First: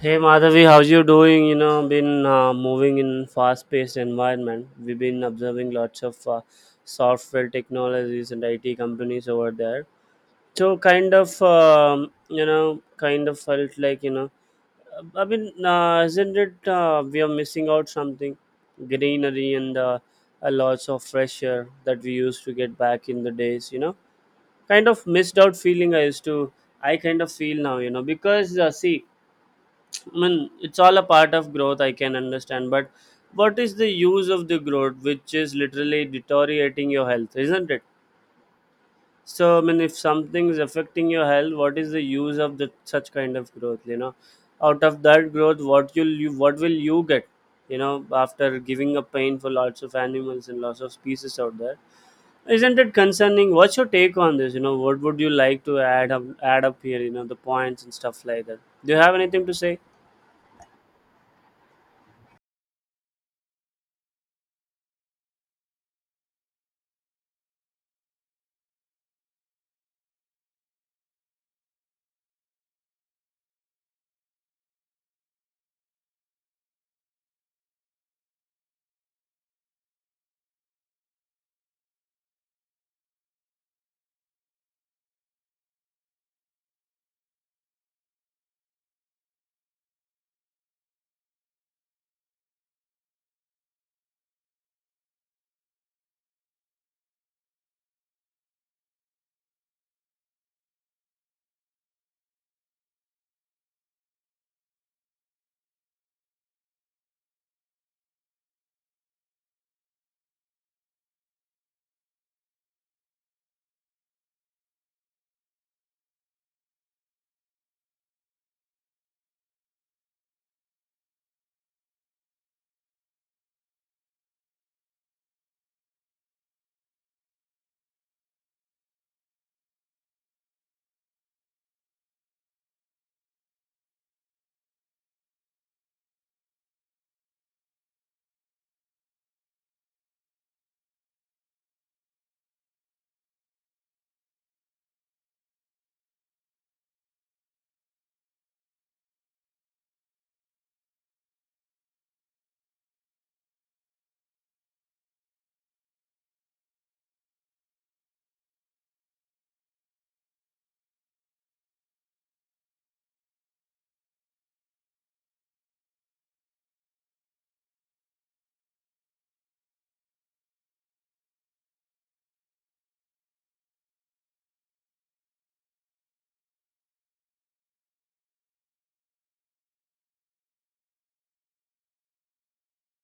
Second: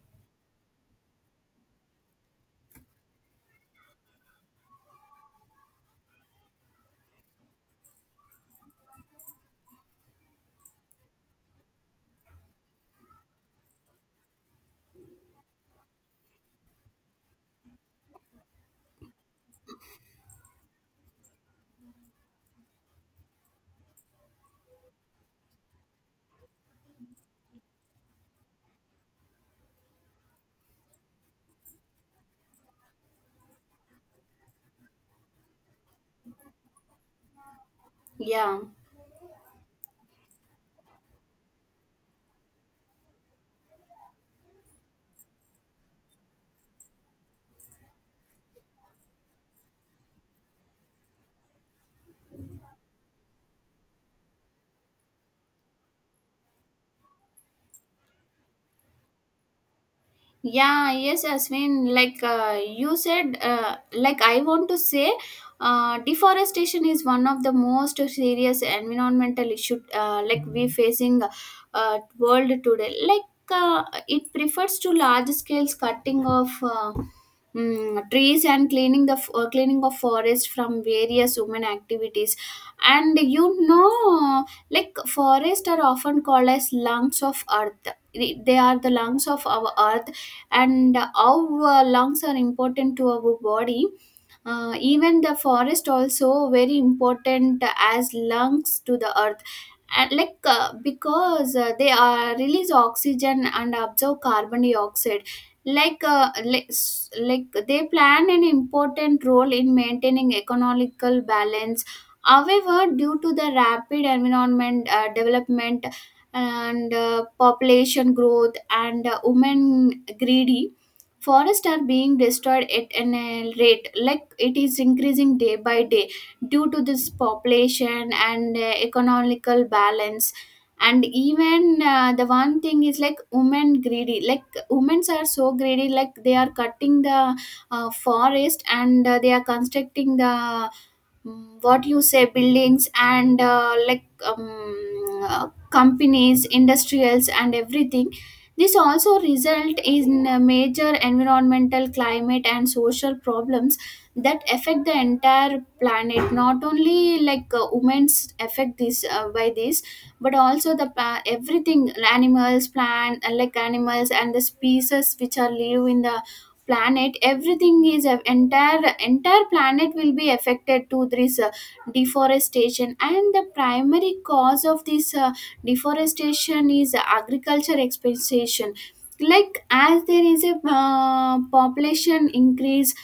Hey Madhavi, how's you doing? You know, been moving in fast-paced environment. We've been observing lots of software technologies and IT companies over there. So kind of, you know, kind of felt like isn't it we are missing out something, greenery and a lots of fresh air that we used to get back in the days. You know, kind of missed out feeling I used to. I kind of feel now, you know, because see I mean, it's all a part of growth, I can understand. But what is the use of the growth, which is literally deteriorating your health, isn't it? Yeah, So, I mean, if something is affecting your health, what is the use of the such kind of growth? You know, out of that growth, what will you get? You know, after giving up pain for lots of animals and lots of species out there, isn't it concerning? What's your take on this? You know, what would you like to add up here? You know, the points and stuff like that. Do you have anything to say? Yeah, yes, Asmin. You said, like I want to say, deforestation is one of the most serious environmental issue like we facing world today. Like, it prefers to large scales cutting of trees and cleaning the cleaning of forest from various human activities. And you know, like forests are often called as lungs of earth. They are the lungs of our earth and how lungs are important to our body, even the forest also very important as lungs to the earth, and like because they release oxygen and absorb carbon dioxide, like they plan an important role in maintaining economical balance. However, due to the rapid environment development and population growth and women greedy, forests are being destroyed at an rate, like it is increasing day by day due to this population and economical balance. And even the one thing is like women greedy, like women are so greedy, like they are cutting the forest and they are constructing the, what you say, buildings and like companies industrials and everything. This also result in major environmental climate and social problems that affect the entire planet, not only like women's affect this by this, but also the everything, animals, plant, like animals and the species which are live in the planet, everything is, entire planet will be affected to this deforestation. And the primary cause of this deforestation is agriculture expansion. Like, as there is a population increase,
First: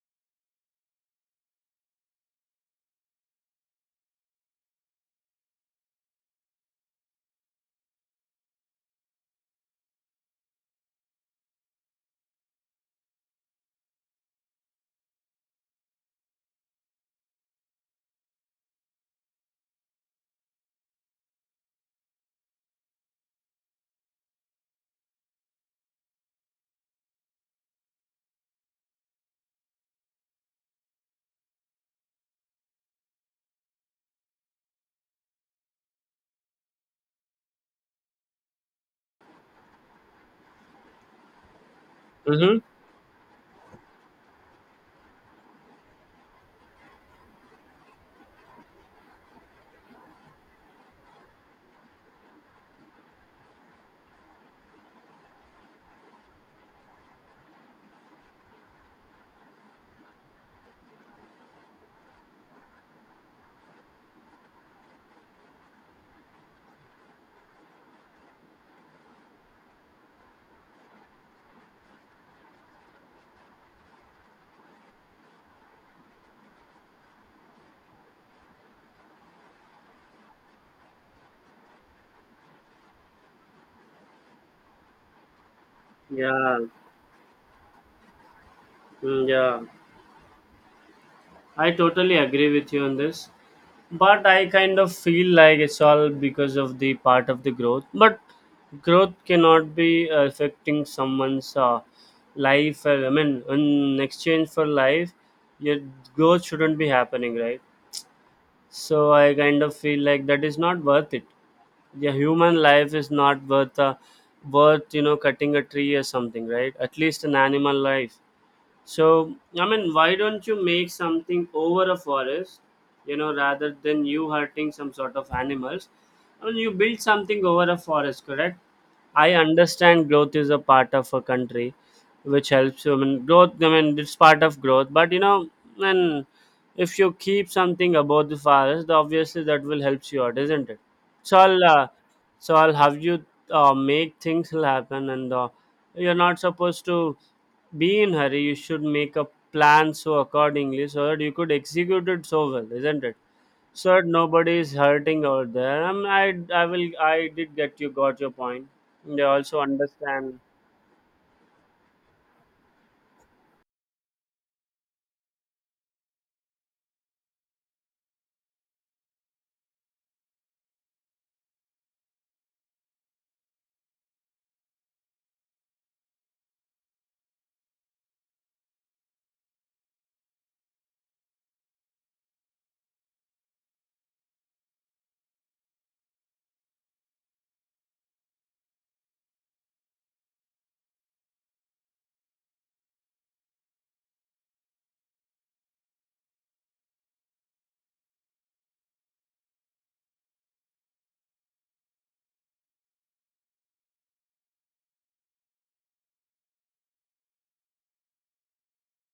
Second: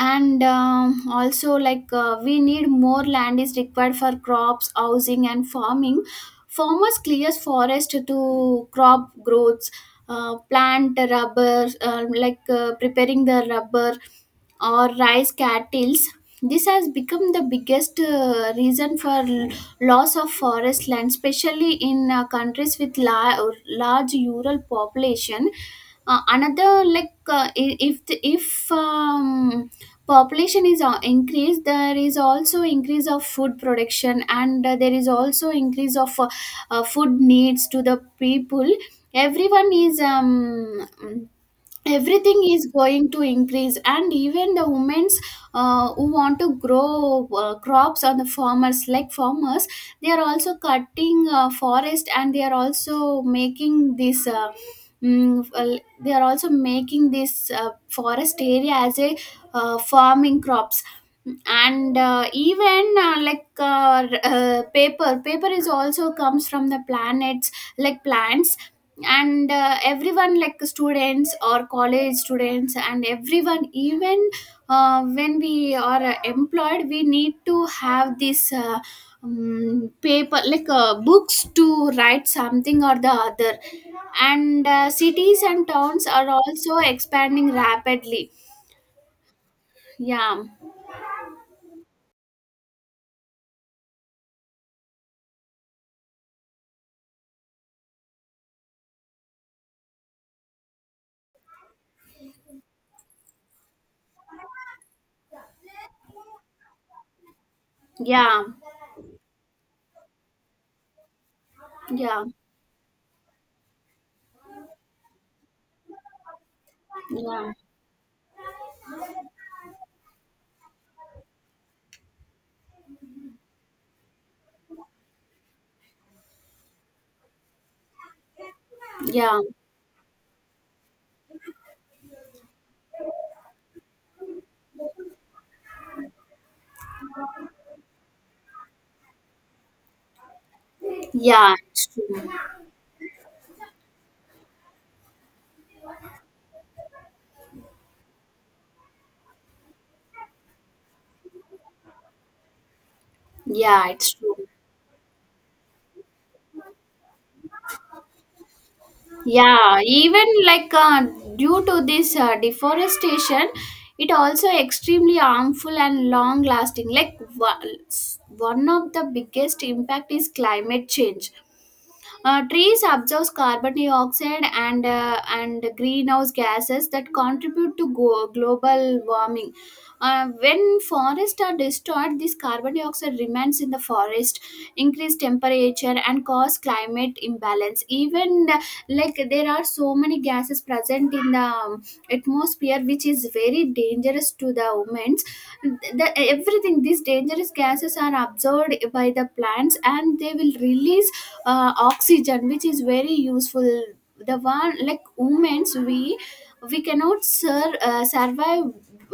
and also like we need more land is required for crops, housing and farming. Farmers clears forest to crop growths, plant rubber, like preparing the rubber or rice cattles. This has become the biggest reason for loss of forest land, especially in countries with large rural population. Another like, if the, if population is increased, there is also increase of food production and there is also increase of food needs to the people. Everyone is Everything Mm-hmm. is going to increase, and even the women's who want to grow crops on the farmers, like farmers, they are also cutting forest, and they are also making this well, they are also making this forest area as a farming crops. And even paper is also comes from the planets, like plants. And everyone, like students or college students, and everyone, even when we are employed, we need to have this paper, like books to write something or the other. And cities and towns are Yeah. also expanding rapidly. Mm, yeah, yeah I totally agree with you on this. But I kind of feel like it's all because of the part of the growth. But growth cannot be affecting someone's life. I mean, in exchange for life, your growth shouldn't be happening, right? yeah So I kind of feel like that is not worth it. The yeah human life is not worth you know cutting a tree or something, right? At least an Yeah, animal life. So, I mean, why don't you make something over a forest, you know, rather than you hurting some sort of animals? I mean, you build something over a forest, correct? I yeah, understand growth is a part of a country, which helps. You. I mean, growth. I mean, it's part of growth. But you know, and if you keep something above the forest, obviously that will help you out, isn't it? So yeah, I'll, it's uh, true. so I'll have you make things will happen, and you're not supposed to be in hurry, you should make a plan so accordingly so that you could execute it so well, isn't it, Yeah, so that it's true. nobody is hurting out there. I did get, you got your point, they also Yeah, even understand. like due to this deforestation, it also extremely harmful and long lasting. Like one of the biggest impact is climate change. Trees absorb carbon dioxide and greenhouse gases that contribute to global warming. When forests are destroyed, this carbon dioxide remains in the forest, increase temperature and cause climate imbalance. Even, like there are so many gases present in the atmosphere, which is very dangerous to the humans. The, everything, these dangerous gases are absorbed by the plants, and they will release oxygen, which is very useful. The one, like humans, we cannot survive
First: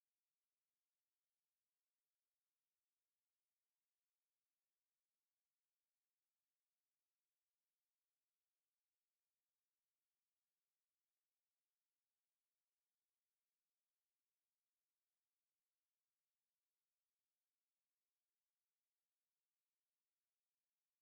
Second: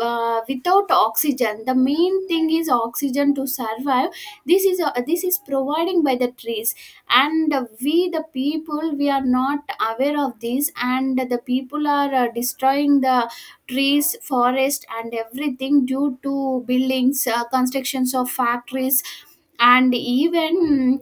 without oxygen. The main thing is oxygen to survive. This is providing by the trees. And we the people, we are not aware of this, and the people are destroying the trees, forest and everything due to buildings, constructions of factories. And even,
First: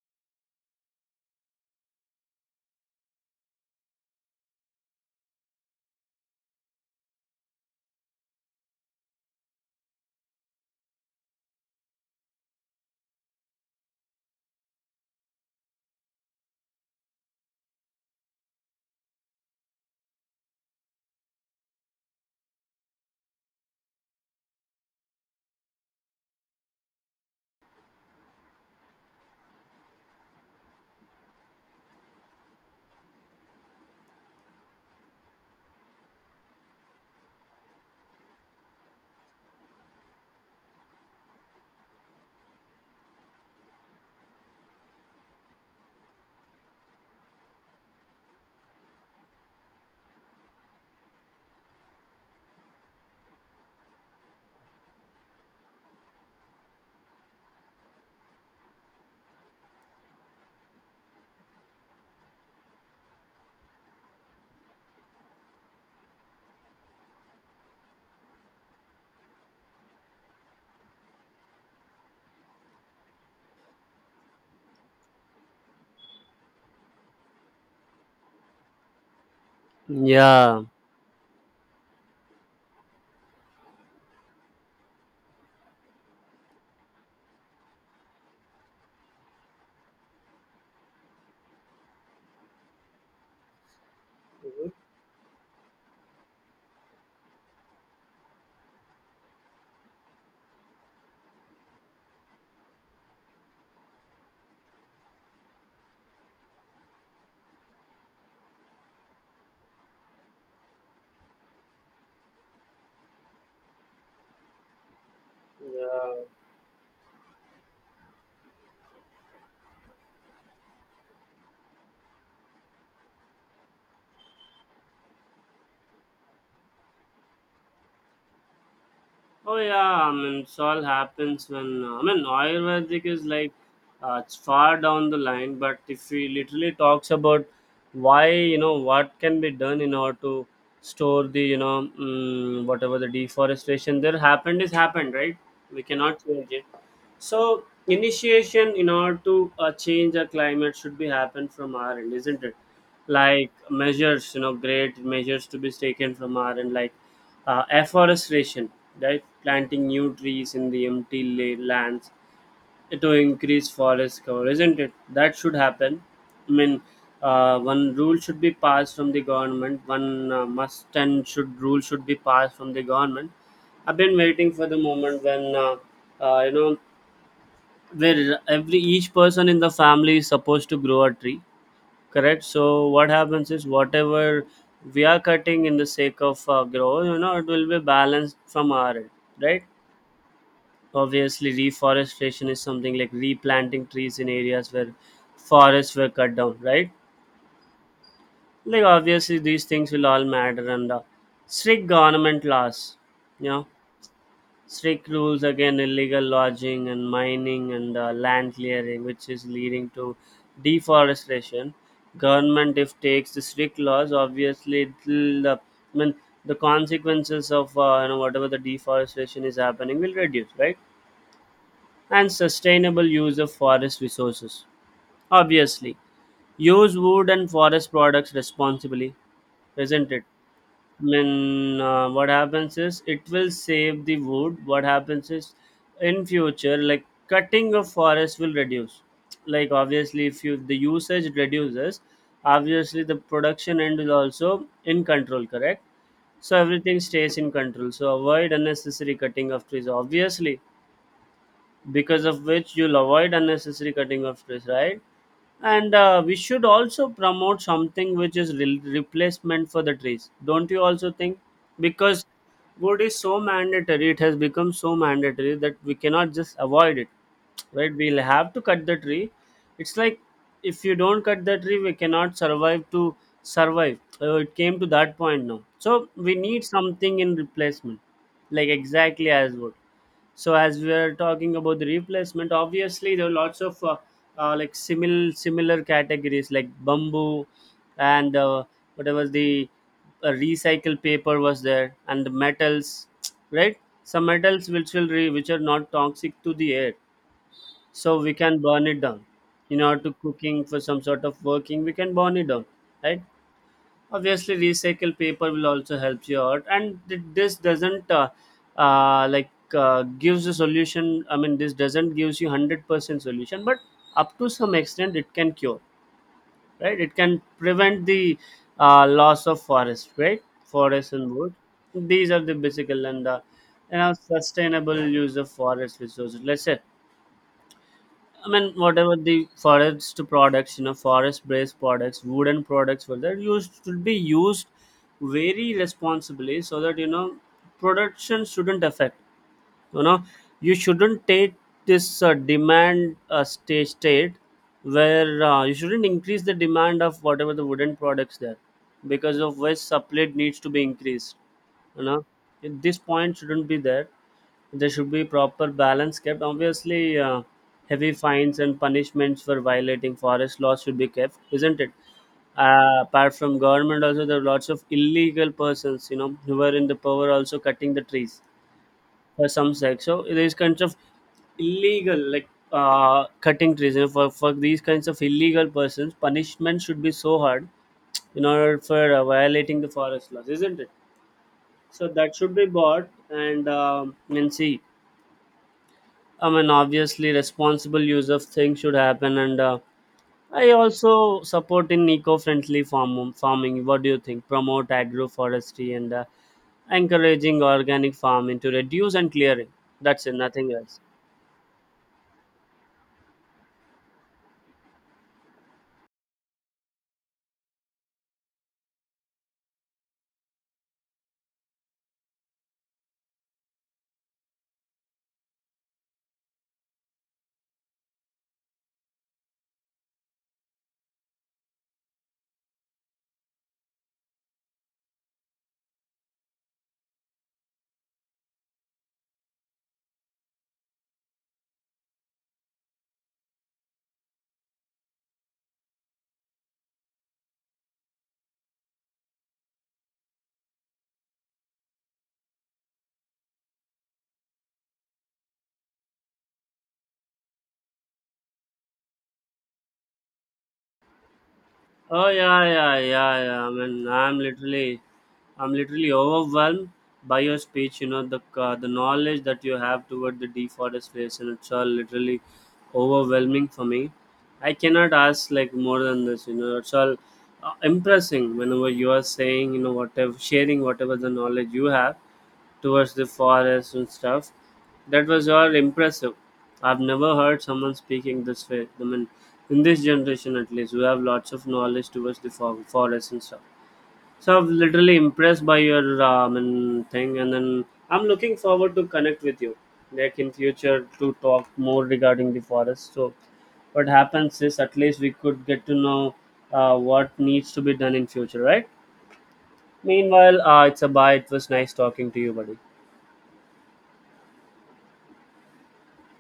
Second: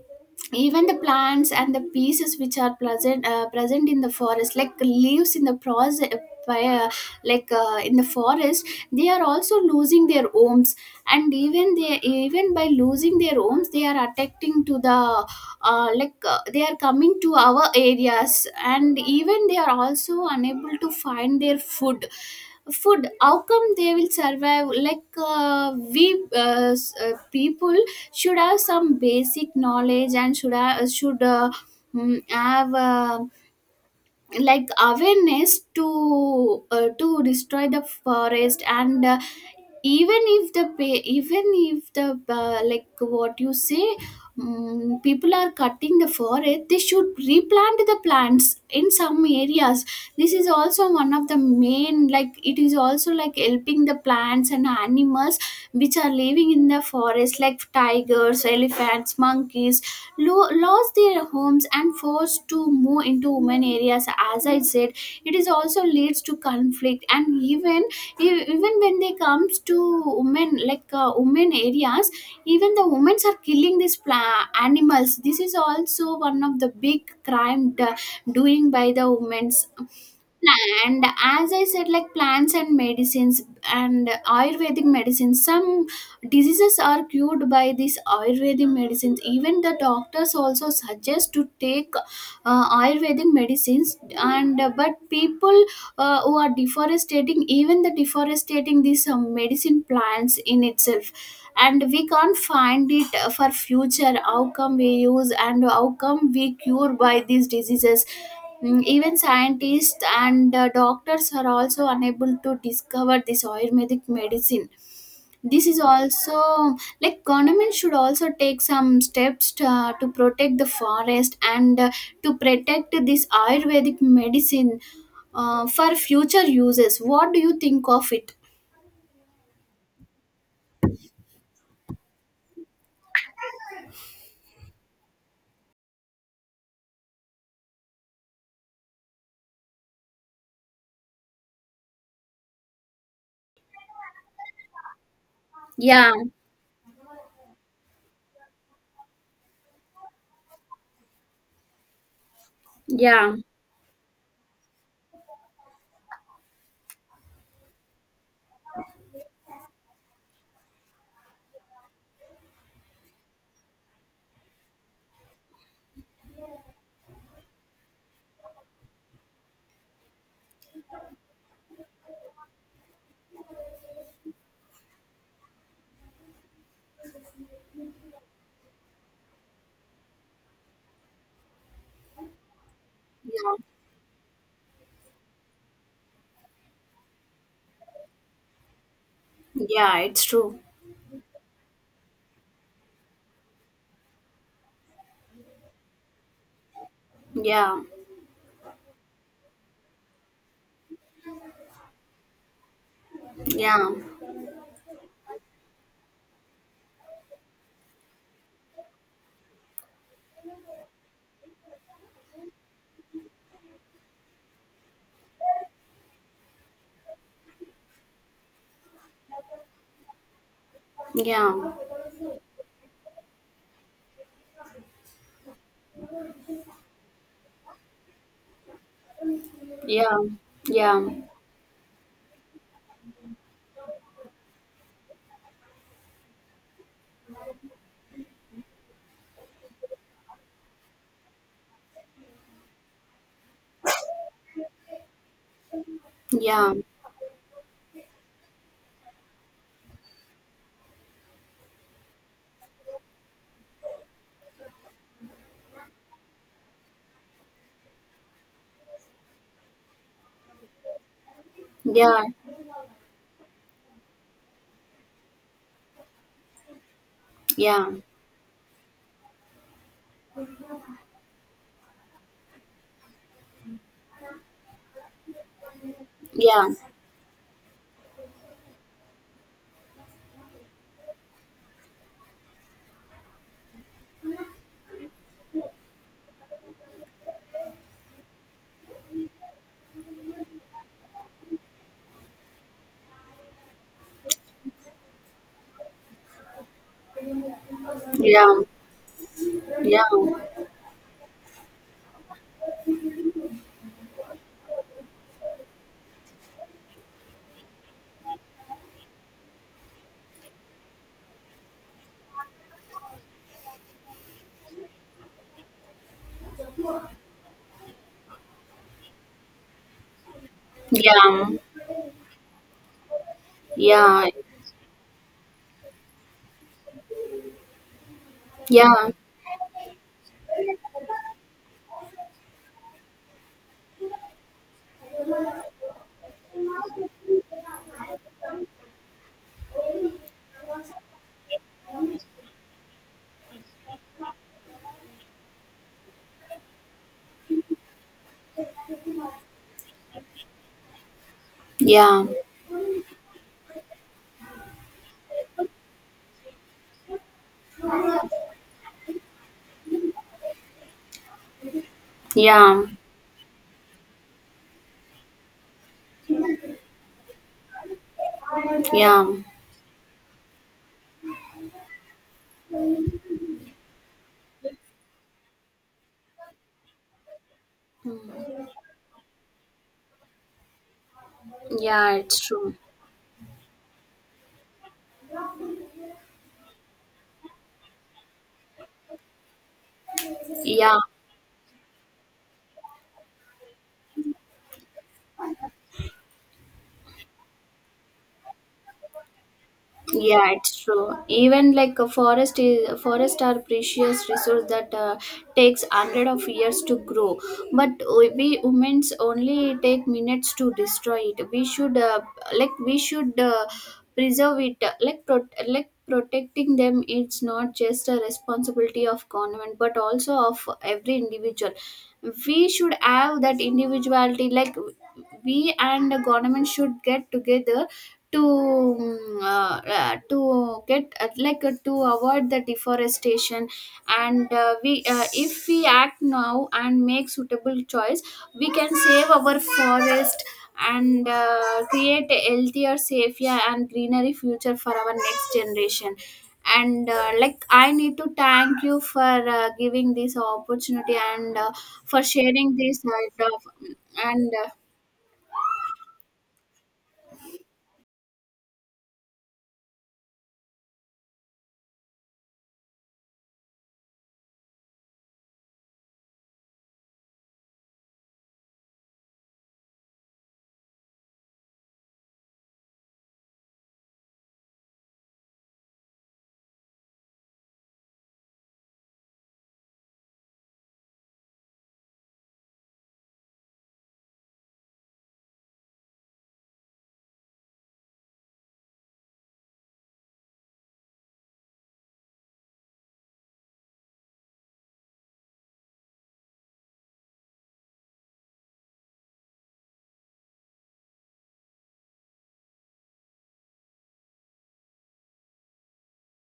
even the plants and the pieces which are present present in the forest, like leaves in the process, uh, in the forest, they are also losing their homes. And even they, even by losing their homes, they are attacking to the, they are coming to our areas, and even they are also unable to find their food. Food, how come they will survive? Like people should have some basic knowledge and should have, should have like awareness to destroy the forest. And even if the even if the like what you say, people are cutting the forest, they should replant the plants in some areas. This is also one of the main, like it is also like helping the plants and animals which are living in the forest, like tigers, elephants, monkeys, lost their homes and forced to move into women areas. As I said, it is also leads to conflict. And even, even when they comes to women, like women areas, even the women are killing these animals. This is also one of the big crime doing by the women's. Yeah. And as I said, like plants and medicines and ayurvedic medicines, some diseases are cured by these ayurvedic medicines. Even the doctors also suggest to take ayurvedic medicines. And but people who are deforestating, even the deforestating these medicine plants in itself, and we can't find it for future. How come we use and how come we cure by these diseases? Mm, even scientists and doctors are also unable to discover this ayurvedic medicine. This is also like government should also take some steps to protect the forest and to protect this ayurvedic medicine for future uses. What do you think of it? Oh yeah, I mean, it's all happens when I mean Ayurvedic is like it's far down the line, but if we literally talks about why you know what can be done in order to store the, you know, whatever the deforestation there happened is happened, right? We yeah cannot change it, so initiation in order to change the climate should be happen from our end, isn't it? yeah Like measures, you know, great measures to be taken from our end, like afforestation, right? Planting new trees in the empty lands to increase forest cover, isn't it? That should happen. I mean, one rule should be passed from the government. One must and should rule should be passed from the government. I've been waiting for the moment when you know where every each person in the family is supposed to grow a tree, correct? So what happens yeah is whatever we are cutting in the sake of grow, you know, it will be balanced from our end, right? yeah it's true. Obviously reforestation is something like replanting trees in areas where forests were cut down, right? Yeah, Like obviously these things will all matter, and strict government laws, you know, yeah, strict rules again illegal lodging and mining and land clearing which is leading to deforestation. Government if takes the strict laws, obviously it'll, the, I mean, the consequences of you know whatever the deforestation is happening will reduce, right? yeah, And sustainable use of forest resources, obviously, use wood and forest products responsibly, isn't yeah, it? yeah, Mean, what happens is it will save the wood. What happens is in future, like cutting of forest will reduce. Like obviously, if you the usage reduces, obviously the production end is also in control. Correct. So yeah, everything stays in control. So avoid unnecessary cutting of trees. Obviously, because of which you'll avoid unnecessary cutting of trees, right? And we should also promote something which is replacement for the trees, don't you also think? yeah, Because wood is so mandatory, it has become so mandatory that we cannot just avoid it, yeah, right? yeah, We'll have to cut the tree. It's like if you don't cut the tree we cannot survive to survive. It came to that point now, so we need yeah, something in replacement, like exactly as wood. So as we are talking about the replacement, obviously there are lots of like similar categories like bamboo and whatever the recycled paper was there and the metals, right? Some metals which will which are not toxic to the air, yeah, so we can yeah, burn it down. In yeah, order to cooking for some sort of working, we can burn it down, right? Obviously recycled paper will also help you out, and this doesn't like gives a solution, I mean this doesn't gives you 100% solution but up to some extent it can cure, right? It can prevent the loss of forest, right? Forest and yeah, wood, these are the basic and the, you know, sustainable use of forest resources, let's say. I mean, whatever the forest products, you know, forest-based products, wooden products, well, they used should be used very responsibly so that you know production shouldn't affect, you know, you shouldn't take this demand stage state where you shouldn't increase the demand of whatever the wooden products there, because of which supply needs to be increased, you know. yeah, At this point shouldn't be there, there should be proper balance kept, obviously, heavy fines and punishments for violating forest laws should be kept, isn't it? yeah, Uh, apart from government also there are lots of illegal persons you know who are in the power also cutting the trees yeah, for some sex. So these kinds of illegal, like cutting trees, you know, for these kinds of illegal persons, punishment should be so hard in order for violating the forest laws, isn't it? So yeah, that it's should be true. bought, and see, I mean, obviously, responsible use of things should happen, and I Yeah, also support in eco-friendly farming. What do you think? Promote agroforestry and encouraging organic farming to reduce and clearing. That's it, Yeah, nothing it's else. true. Even like a forest is, forest are precious resource that takes hundred of years to grow, but we humans only take minutes to destroy it. We should like we should preserve it. Like like protecting them, it's not just a responsibility of government but also of every individual. We should have that individuality. Like we and the government should get together to to get to avoid the deforestation. And we if we act now and make suitable choice, we can save our forest and create a healthier, safer and greenery future for our next generation. And like I need to thank you for giving this opportunity and for Oh yeah, sharing yeah, this yeah, side of, yeah. I mean, I'm and literally, I'm literally overwhelmed by your speech. You know, the knowledge that you have toward the deforestation, it's all literally overwhelming for me. I cannot ask like more than this. You know, it's all impressing whenever you are saying, you know, whatever, sharing whatever the knowledge you have towards the forest and stuff. That was all impressive. I've never heard someone speaking this way. I mean, in this generation at least, we have lots of knowledge towards the forest and stuff. So I'm literally impressed by your and thing, and then I'm looking forward to connect with you, like in future to talk more regarding the forest. So what happens is at least we could get to know what needs to be done in future, right? Meanwhile, it's a bye. It was nice talking to you, buddy.